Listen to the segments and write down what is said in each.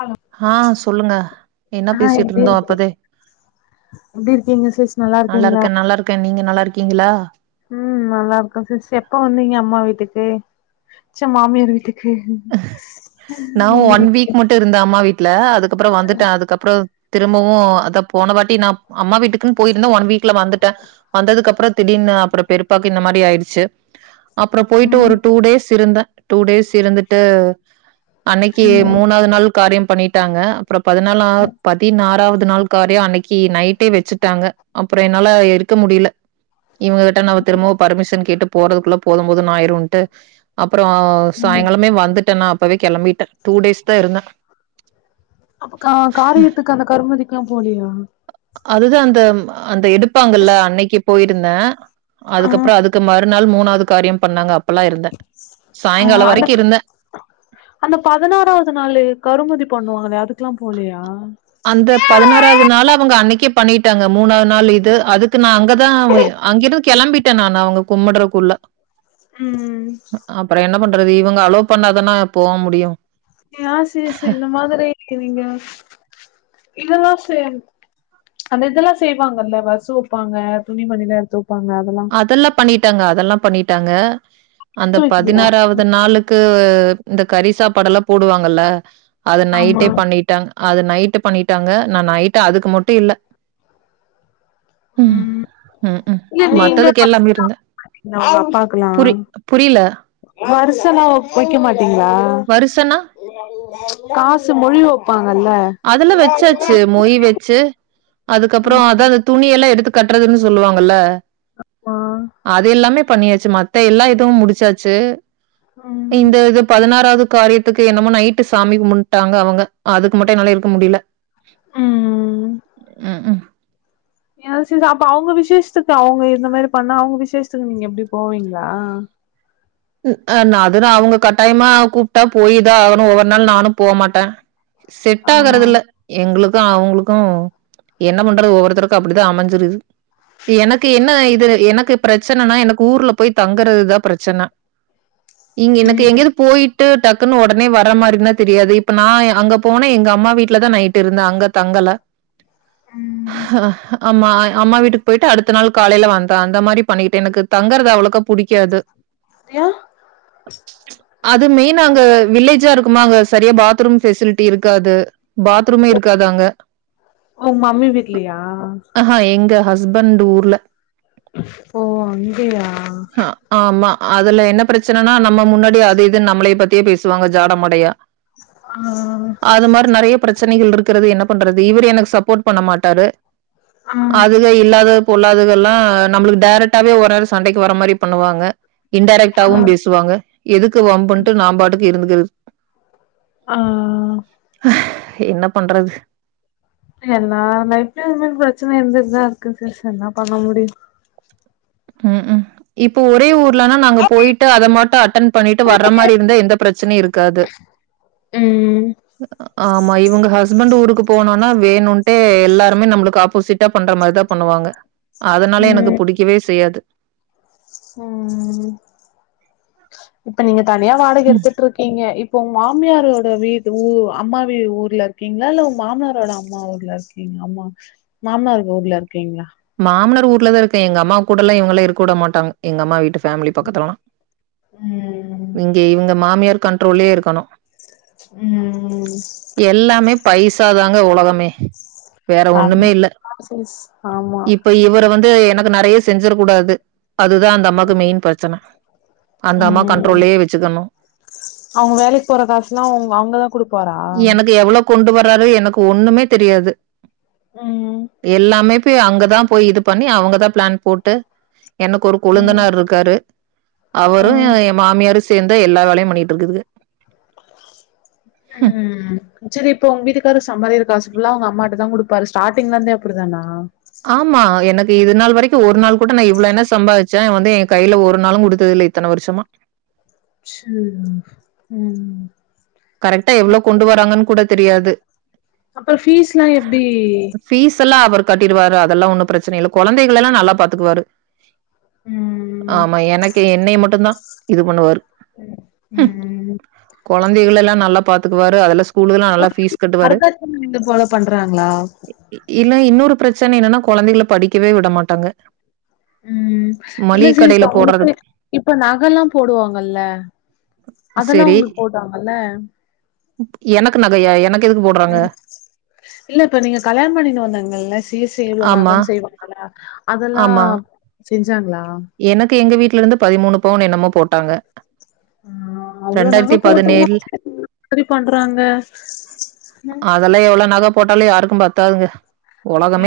Hello ஆ சொல்லுங்க என்ன பேசிட்டு இருந்தோம் அப்பதே எப்பிடி இருக்கீங்க சிஷ் நல்லா இருக்கீங்களா இருக்கே நல்லா இருக்கே நீங்க நல்லா இருக்கீங்களா ம் நல்லா இருக்க சிஸ்டர் எப்ப வந்தீங்க அம்மா வீட்டுக்கு ச மாமியார் வீட்டுக்கு ம் ம் ம் ம் ம் நா ம் அவுங்க ஒன் வீட்டுக்கு வீக் மட்டு இருந்தே அம்மா வீட்ல அதுக்கப்பறம் வந்துட்ட அதுக்கப்பறம் திரும்பவும் அத போன வாட்டி நான் அம்மா வீட்டுக்குன்னு போயிருந்தேன் ஒன் வீக்ல வந்துட்டேன் வந்ததுக்குப்பறம் திடீர்னு அப்பறம் பெரிப்பாக்கு இந்த மாரி ஆயிடுச்சு அப்பறம் போயிட்டு ம் ஒரு டூ டேஸ் இருந்த டூ டேஸ் இருந்துட்டு அன்னிக்கு ம் மூணாவது நாள் காரியம் பண்ணிட்டாங்க அப்பறம் பதினாலு பதினாறாவது பத்து நாள் காரியம் அன்னிக்கு நைட்டே வச்சுட்டாங்க அப்பறம் என்னால இருக்க முடியல இவுங்ககிட்ட நம்ம திரும்பவும் பர்மிஷன் கேட்டு போறதுக்குள்ள போதும் போதுன்னு ஆயிரும்ட்டு அப்பறம் ம் சாயங்காலமே வந்துட்டேன் நான் அப்பவே களம்பிட்டேன் டூ டேஸ் தான் இருந்தேன் அக்கா காரியத்துக்கு அந்த கருமதிக்கெல்லாம் போலியா அதுதான் அந்த அந்த எடுப்பாங்கல்ல அன்னிக்கு போயிருந்தேன் ஆ அதுக்கப்பறம் அதுக்கு மாதி நாள் மூணாவது காரியம் பண்ணாங்க அப்ப அ அந்த இருந்தேன் அந்த பதினாறாவது நாலு கருமாதி பண்ணுவாங்களா அதுக்கெல்லாம் போலையா அந்த பதினாறாவது நாள் அவுங்க அன்னிக்கு பண்ணிட்டாங்க மூணாவது நாள் இது அதுக்கு நான் அங்கதான் அங்கிருந்து களம்பிட்டேன் நான் அவுங்க கும்பிடுறதுக்குள்ள ம் அது இவுங்க அலோ ஆ சரி சரி இந்த மாரி இருக்கு நீங்க இதெல்லாம் சே அந்த இதெல்லாம் செய்வாங்கல்ல வசு வைப்பாங்க துணிமணில எடுத்து வப்பாங்க அதெல்லா அதெல்லாம் பண்ணிட்டாங்க அதெல்லாம் பண்ணிட்டாங்க அந்த எடுத்து வக்கிலியா பதினாறாவது நாளுக்கு இந்த கறி சாப்பாடு எல்லாம் போடுவாங்கல்ல அது ஆமா நைட்டே பண்ணிட்டாங்க அது நைட்டு பண்ணிட்டாங்க நான் நைட்டு அதுக்கு மட்டும் இல்ல ம் ம் ம் இல்ல நீங்க மத்ததுக்கு எல்லாமே இருந்தேன் புரி புரியல வரிச எல்லாம் வைக்க மாட்டீங்களா வருசன்னா? காச மறவ அதெதல்லாம் வச்சாச்சு மொய் வச்சு அதுக்கப்பறம் அதான் அந்த துணிய எல்லாம் எடுத்து கட்டுறதுன்னு சொல்லுவாங்கல்ல ஆ அது எல்லாமே பண்ணியாச்சு மத்த எல்லா இதுவும் முடிச்சாச்சு ம் இந்த இது பதினாறாவது காரியத்துக்கு என்னமோ நைட்டு சாமி கும்ட்டாங்க அவுங்க அதுக்கு மட்டும் என்னால இருக்க முடியல ம் ம் ஏ அப்ப அவுங்க விசேஷத்துக்கு அவுங்க இந்த மாரி பண்ணா அவுங்க விசேஷத்துக்கு நீங்க எப்பிடி போவீங்களா ஆ நான் அதுதான் அவுங்க கட்டாயமா கூப்பிட்டா போயுதா ஆகணும் ஒவ்வொரு நாள் நானும் போகமாட்டேன் செட் ஆ ஆகறது இல்ல எங்களுக்கு அவுங்களுக்கும் என்ன பண்றது ஒவ்வொருத்தருக்கும் அப்பிடிதான் அமைஞ்சிருது எனக்கு என்ன இது எனக்கு பிரச்சனனா எனக்கு ஊர்ல போய் தங்குறதுதான் பிரச்சனை இங்க எனக்கு ம் எங்கையாது போயி டக்குன்னு ஒடனே வர மாரி தெரியாது இப்ப நான் அங்க போன எங்க அம்மா வீட்ல தான் நைட் இருந்தே அங்க தங்க அல்ல ம் ஹ ஆமா அம்மா வீட்டுக்கு போயிட்டு அடுத்த நாள் காலையில வந்தாங்க அந்த மாரி பண்ணிட்டேன் எனக்கு தங்கறது அவ்ளுக்கு புடிக்காது யா அது மெய்னா அங்க வில்லேஜா இருக்குமா அங்க சரியா பாத்ரூம் ஃபெசிலிட்டி இருக்காது பாத்ரூமே இருக்காது அங்க உங்க மம்மி வீட்லயா அ ஹா எங்க ஹஸ் ஸ்பண்டு ஊர்ல ஓ அங்கேயா அதுலா என்ன ப்ரச்சனன்னா நம்ம முன்னாடி அது இதுன் நம்ளய பத்தியே பேசுவாங்க ஜாட மாடையா ஆ ஆ ச்சனைகள் இருக்குறது என்ன பண்றது இவரு எனக்கு சப்போட் பண்ண மாட்டாரு ஆ அதுக இல்லாத பொல்லாதுகள்லா நம்மளுக்கு டேரெக்ட்டாவே ஒரு நேரொ சண்டைக்கி வர மாரி பண்ணுவாங்க ஆ இன்டேரக்டவும் பேசுவாங்க எதுக்கு வம்புன்ட்டு நா பாட்டுக்கு இருந்துக்குற ஆ என்ன பண்றது எல்லா லைஃப்லயு இது மாரி ப்ரச்சன இருந்துட்டுதா இருக்குது ச என்னா பண்ண முடியு. ம் ம் இப்ப ஒரே ஊர்லனா நாங்க போயிட்டு அத மாட்டு அட்டன் பண்ணிட்டு வர்ற மாரி இருந்தா எந்த பிரச்சனையு இருக்காது ம் ஆமா இவங்க ஹஸ்பண்ட் ஊருக்கு போனோனா வேணுன்டே எல்லாருமே நம்மளுக்கு ஆப்போசிட்டா பண்ற மாரிதா பண்ணுவாங்க அதனால எனக்கு ம் புடிக்கவே செய்யாது. ம் இப்ப நீங்க தனியா வாடகை ம். எடுத்துட்டு இருக்கீங்க இப் இப்ப உங்க மாமியாரோட வீட்டு ஊ அம்மா ஊர்ல இருக்கீங்களா இல்ல உங்க மாமியாரோட அம்மா ஊர்ல இருக்கீங் ஆமா மாமனர்ங்க ஊர்ல இருக்கீங்ளா மாமனார் ஊர்லதா இருக்கே எங்க அம்மா கூடலா இவங்கல்லா இருக்க வுட மாட்டாங்க எங்க அம்மா வீட்டு ஃபேமிலி பக்கத்துலலா ம் இங்க இவங்க மாமியார் கண்ட்ரோல்லயே இருக்கணு ம் எல்லாமே பைசாதாங்க உலகமே வேற ஒண்ணுமே இல்ல. சரிதா சிஸ் ஆமா இப்ப இவரு வந்து எனக்கு நறைய செஞ்சிட கூடாது அதுதா அந்த அம்மாக்கு மெயின் பிரச்சன அந்த அம்மா ம், கண்ட்ரோல்லயே வச்சுக்கணும். அவங்க வேலைக்கு போற காசுல்லா அவங்க அங்கதா குடுப்பாரா எனக்கு எவ்வளோ கொண்டு வர்றாரு எனக்கு ஒண்ணுமே தெரியாது ம் எல்லாமே போய் அங்கதா போய் இது பண்ணி அவங்கதா பிளான் போட்டு எனக்கு ஒரு ம் கொழுந்தனார் இருக்காரு அவரு ம் எ மாமியாரு சேந்துதா எல்லா வேலையு பண்ணிட்டு இருக்குதுக ம், சரி இப் ப உங்க வீட்டுக்காரு சம்பாதிக்ற காசு ஃபுல்லா அவங்க அம்மாகிட்டதா குடுப்பாரு ஸ்டாட்டிங்ல இருந்தே அப்டிதானா இப்ப இது நாள் வரைக்கு ஒரு நாள் கூட நா இவ்ளோ என்ன சம்பாதிச்சே வந்து என் கையில ஒரு நாளும் குடுத்தது இல்ல இத்தன வருஷமா சேரி, ம் கரெக்டா எவ்வளோ கொண்டு வராங்கன்னு கூட தெரியாது அப்ப ஃபீஸ்லா எப்டி எல்லா அவரு கட்டிடுவாரு அதெல்லா ஒன்னும் ப்ரச்சன இல்ல கொழந்தைகளல்லா நல்லா பாத்துக்குவாரு ம் ஆமா எனக்கு என்னைய மட்டுந்தா இது பண்ணுவாரு ம் ம் ம் கொழந்தைகளெல்லா நல்லா பாத்துக்குாரு அதல்லா ஸ் கூலெல்லா அல்லா ஃபீஸ் கட்டுவாரு வரதட்சண இது போல பண்றாங்களா இல்ல இன்னொரு ப்ரச்சன என்னன்னா கொழந்தைகள படிக்கவே விட மாட்டாங்க ம் இல்ல மளிகை சிஸ் கடையில அவங்களுக்கு போடுறதுக்கு இப்ப நகல்லா போடுவாங்கல்ல அதெல்லா சரி. உங்களுக்கு போடாங் எனக்கு நகையா எனக் ம் இல்ல இப்ப நீங்க கல்யாணம் பண்ணினு வந்தாங்கல்ல சீர் செய் இவ்ளோ ஆமா, நகன் செய்வாங்கல்ல அதெல்லா ஆமா. செஞ்சாங்ளா எனக்கு எங்க வீட்லருந்து பதிமூணு பவனு என்னமோ போட்டாங்க ஹ அவ்ளோ நக போ [unintelligible] பண்றாங்க அதெல்லாம் எவ்ளோ [unintelligible] யாருக்கும் பத்தாதுங்க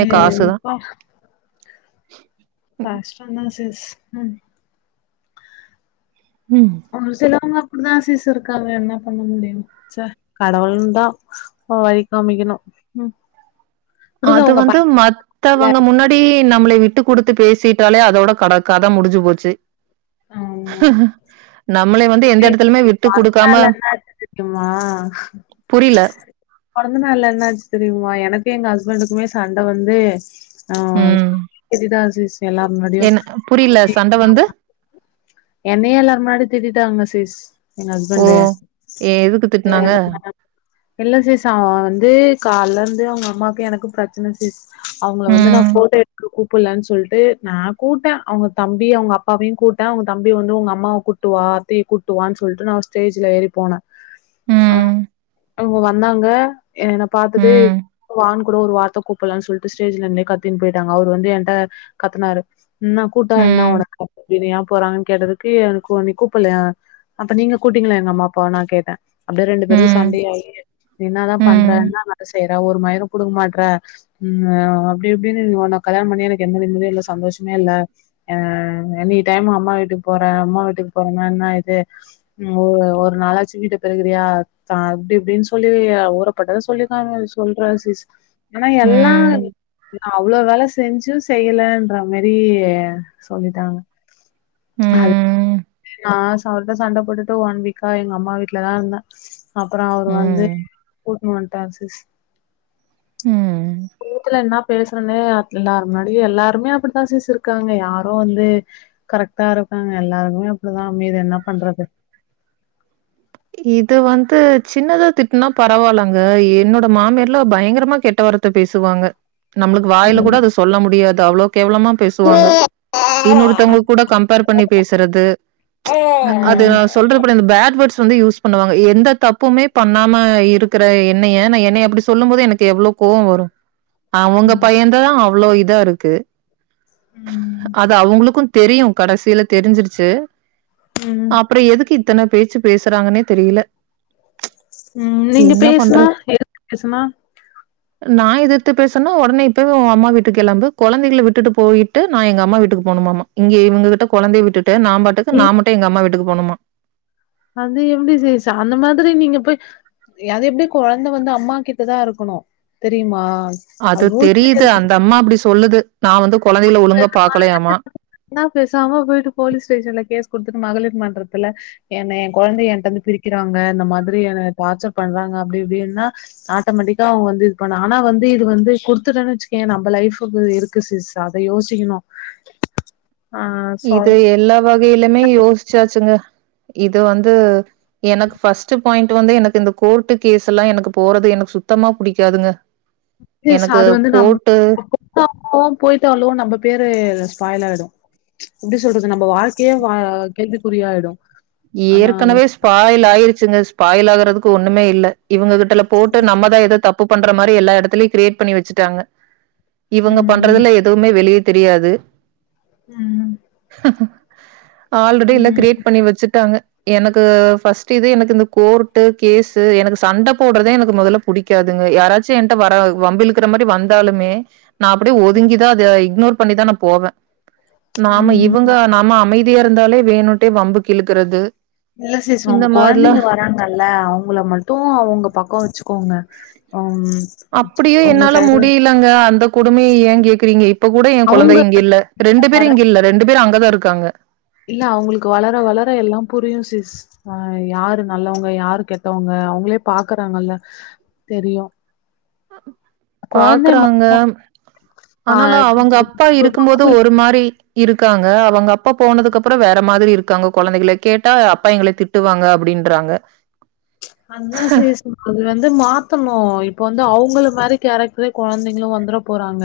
ஏ காசுதான் [unintelligible] உம் ம். ஒ சிலவங்க அப்டிதா சீஸு இருக்காங்க என்ன பண்ண முடியும் ச்ச கடவுள் தான் வழி காமிக்கணும் ம் குடுங்க அது உங்க வந்து பையனுக்குல மத்தவங்க முன்னாடி நம்மளை விட்டு விட்டு கொடுத்து பேசிட்டாலே அதோட கட கத முடிஞ்சு போச்சு நம்மளை வந்து எந்த சி இடத்துலயுமே விட்டு மறுநா குடுக்காம என்னாச்சு தெரியுமா புரியல. புறந்த நாள்ள என்னாச்சு தெரியுமா எனக்கு எனக்கும் எங்க ஹஸ்பண்டுக்குமே சண்ட வந்து ஆஹ் ம். எதான் [unintelligible] எல்லார் முன்னாடியும் என்ன புரியல சண்டை வந்து என்னையே எல்லார் முன்னாடிய திட்டிடாங்க சிஸ் எங்க ஓ! ஹஸ்பண்ட எதுக்கு திட்டுனாங்க? இல்ல சிஸ் அவே வந்து கால்லருந்தே அவங்க அம்மா ம், [unintelligible] சொல்லிட்டு நான் கூட்டேன் அவங்க தம்பி அவங்க அப்பாவையும் கூட்டேன் அவங்க தம்பி வந்து உங்க அம்மாவை கூட்டுவா அத்தையை கூட்டுவான்னு சொல்லிட்டு நான் ஸ்டேஜ்ல ஏறி போனேன் அ ம், அவங்க வந்தாங்க என்ன பாத்துட்டு ம், வானு கூட ஒரு வார்த்தை கூப்பல்லனு சொல்லிட்டு ஸ்டேஜ்லருந்தே கத்தின்னு போயிட்டாங்க அவரு வந்து என்ட கத்னாரு என்ன கூட்டா என்ன ம், உனக்கு ஏன் போறாங்க க்க அ [unintelligible] குப்பலைய அப்ப நீங்க கூட்டிங்கலாம் எங்க அம்மா அப்பாவ நான் கேட்டேன் அப்படியே ரெண்டு ம், பேரும் ம், சண்டையாகி என்ன தான் ம், பண்றனா செய்யற ஒரு! ! ! ! ! ! மாட்டற உம் அப்டி இப்டின்னு உன்ன கல்யாண பண்ணி எனக்கு எந்த நிம்மதியு இல்ல சந்தோஷமே இல்ல ஆ எனி டைம் அம்மா வீட்டு போறேன் அம்மா வீட்டுக்கு போறேனா என்ன இது உ ஒரு நாளாச்சும் வீட்டை பெருக்குறியா அப்டி இப்டின்னு சொல்லி ஊரப்பட்டதான் சொல்லி த சொல்ற சீஸ் ஆனா எல்லாம் ம், அவ்ளவு வேலை செஞ்சும் செய்யலன்ற மாரி சொல்லிட்டாங்க அ ம், நான் [unintelligible] சண்டை போட்டுட்டு ஒன் வீக்கா எங்க அம்மா வீட்டுலதான் இருந்தேன் அப்புறம் அவரு வந்து கூட்டுட்டு வன்டா சிஸ் ம். [unintelligible] என்ன பேச [unintelligible] எல்லாரு முன்னாடியும் எல்லாருமே அப்படித்தான் சிஸ் இருக்காங்க யாரோ வந்து கரெக்டா இருக்காங்க எல்லாருக்குமே அப்படிதான் அமையுது என்ன பண்றது இது வந்து சின்னதா திட்டுனா பரவாயில்லாங்க என்னோட மாமியார்லாம் பயங்கரமா கெட்ட வார் த்தை பேசுவாங்க நம்மளுக்கு வாயில கூட அத சொல்ல முடியாது அவ்வளோ கேவலமா பேசுவாங்க ம் இன்னொருத்தவங்க கூட கம்பேர் பண்ணி பேசுறது அது நான் சொல்ற [unintelligible] இந்த பேட்வர்ட்ஸ் வந்து யூஸ் பண்ணுவாங்க எந்த தப்புமே பண்ணாம இருக்கிற எண்ணய நான் என்ன அப்படி சொல்லும் போது எனக்கு எவ்வளவு கோவம் வரும் அவங்க ஆமா பையன தான் அவ்ளோ இதா இருக்கு ம் அது அவங்களுக்கும் தெரியும் கடைசியில தெரிஞ்சிருச்சு ம் அப்புறம் எதுக்கு இத்தன பேச்சு பேசுறாங்கன்னே தெரியல உம் நீங்க என்ன பேசுனா பண்றது? எதுக்கு பேசமா நான் எதித்துபேசுனா உடனே இப்பவே உங்க அம்மாவீட்டுக்கு கெளம்பு கொழந்தகள விட்டு போயிட்டு நான் எங்க அம்மா வீட்டுக்கு போனும் ஆமா ஆமா இங்க இவங்ககிட்ட கொழந்தைய விட்டுட்டு நம்பாட்டுக்கு நீ நாமட்டும் எங்க அம்மா வீட்டுக்கு போனுமா அது எப்டி சிஸ் அந்த மாதிரி நீங்க போய் அது எப்டி கொழந்த வந்து அம்மா கிட்டதா இருக்கணு தெரியுமா அது ரூல்ஸ்லே தெரியுது இருக்குது அந்த அம்மா அப்டி சொல்லுது நா வந்து குழந்தைகள ஒழுங்கா பாக்கலையாமா. பேசாம போயிட்டு போலீஸ் ஸ்டேஷன்ல கேஸ் குடுத்துட்டு மகளிர் மன்றத்துல என்ன ஏ கொழந்தைய என்டெருந்து பிரிக்கிறாங்க இந்த மாதரி என்ன டார்ச்சர் பண்றாங் க அப்டி இப்டின்னா ஆட்டோமேட்டிக்கா அவுங்க வந்து இது பண்ண ஆனா வந்து இது வந்து குடுத்துட்டோனு வச்சக்கயே நம்ம லைஃப் இருக்கு சிஸ் அத யோசிக்கணு ஆ இது சொல் எல்லா வகையிலுமே யோசிச்சாச்சுங்க இது வந்து எனக்கு ஃபர்ஸ்ட் பாயிண்ட் வந்து எனக்கு இந்த கோர்ட்டு கேஸ்யெல்லா எனக்கு போறது எனக்கு சுத்தமா புடிக்காதுங்க சிஸ் எனக்கு அது வந்து நம் கோர்ட்டு [inaudible] போயிட்டாலு நம்ம பேரு ஸ்பாயிலாயிடு எப்டி சொல்றது நம்ம வாழ்க்கையே வ கேள்விக்குறியாயிடு ஆனா அது ஏற்கனவே ஸ்பாயில் ஆயிருச்சுங்க ஸ்பாயில் ஆகுறதுக்கு ஒண்ணுமே இல்ல இவுங்க கிட்டல போட்டு நம்மதா எதோ தப்பு பண்ற மாரி எல்லா எடத்துலயு கிரியேட் பண்ணி வச்சுட்டாங்க இவுங்க ம் பண்றதுல எதுமே வெளிய தெரியாது ம் ஆல்ரெடி எல்லா கிரியேட் ம் பண்ணி வெச்சுட் டாங்க எனக்கு ஃபஸ்ட்டு இது எனக்கு இந்த கோர்ட்டு கேஸ்ஸு எனக்கு சண்ட போடுறதே எனக்கு மொதல்ல பு டிக்காதுங்க யாராச்சு என்ட்ட வர வம்பு இலுக்குற மாரி வந்தாலுமே நா அப்டியே ஒதுங்கிதா அத இக்னோர் பண்ணிதா நா போவே நாம இவுங்க ம் நாம அமைதி யா இருந்தாலே வேணுட்டே வம்புக்கு இழுக்குறது இல்ல சிஸ் உங்க கொழந்தைங்க வராங்கல்ல அவுங்கள மட்டு அ உங்க பக்கோ வச்சு கோங்க அப்டியு என்னால முடியலங்க அந்த கொடுமைய ஏ கேக்குறீங்க இப்ப கூட என் கொழந்தை அவங்க இங்க இல்ல ரெண்டு பேரு வர இங்க இல்ல ரெண்டு பேரு அங்கதா இருக்காங்க இல்ல அவுங்களுக்கு வளர வளர எல்லா புரியு சிஸ் ஆ யாரு நல்லவாங்க யாரு கெட்டவாங்க அவுங்களே பாக்குறாங்கல்ல தெரியு கொழந்தை ம பாக்குறாங்க ஆனாலு அவுங்க அப்பா இருக்கு போது பா- ஒரு மாரி இருக் காங்க அவுங்க அப்ப போனதுக்கு அப்றோ வேற மாரி இருக் காங்க கொழந்தைகளே கேட்டா அப்பா எங்கள திட்டுவாங்க அப்டின்றாங்க அதுதா சிஸ் அது வந்து மாத்தணு இப்ப வந்து அவுங்கள மாரி கேரக்டரே கொழந்தைங்களு வந்துட போறாங்க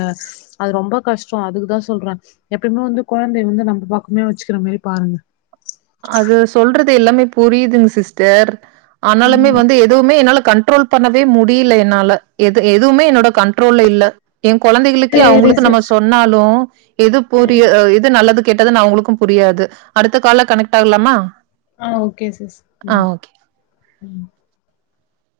அது ரொம்ப கஷ்டோ அதுக்குதா சொல்றே எப்யுமே வந்து கொ ழந்தைய வந்து நம்ப பக்கமே வச்சுக்கிற மாரி பாருங்க அது சொல்றது எல்லாமே புரியுதுங் சிஸ்டர் ஆனாலுமே ம் வந்து எதுவுமே என்னால கண்ட்ரோல் பண்ணவே முடியில என்னால எது எதுவுமே என்னோட கண்ட்ரோல்ல இல்ல என் கொழந்தைகளுக்கே சேரி அவுங்களுக்கு நம்ம சிஸ் சொன்னாலு எது புரிய எது நல்லது கெட்டதுன்னு அவுங்களுக்கு புரியாது அடுத்த கால்ல கனெக்ட் ஆகலாமா ஆ ஓகே சிஸ் ஆ ம் ஓகே. ம்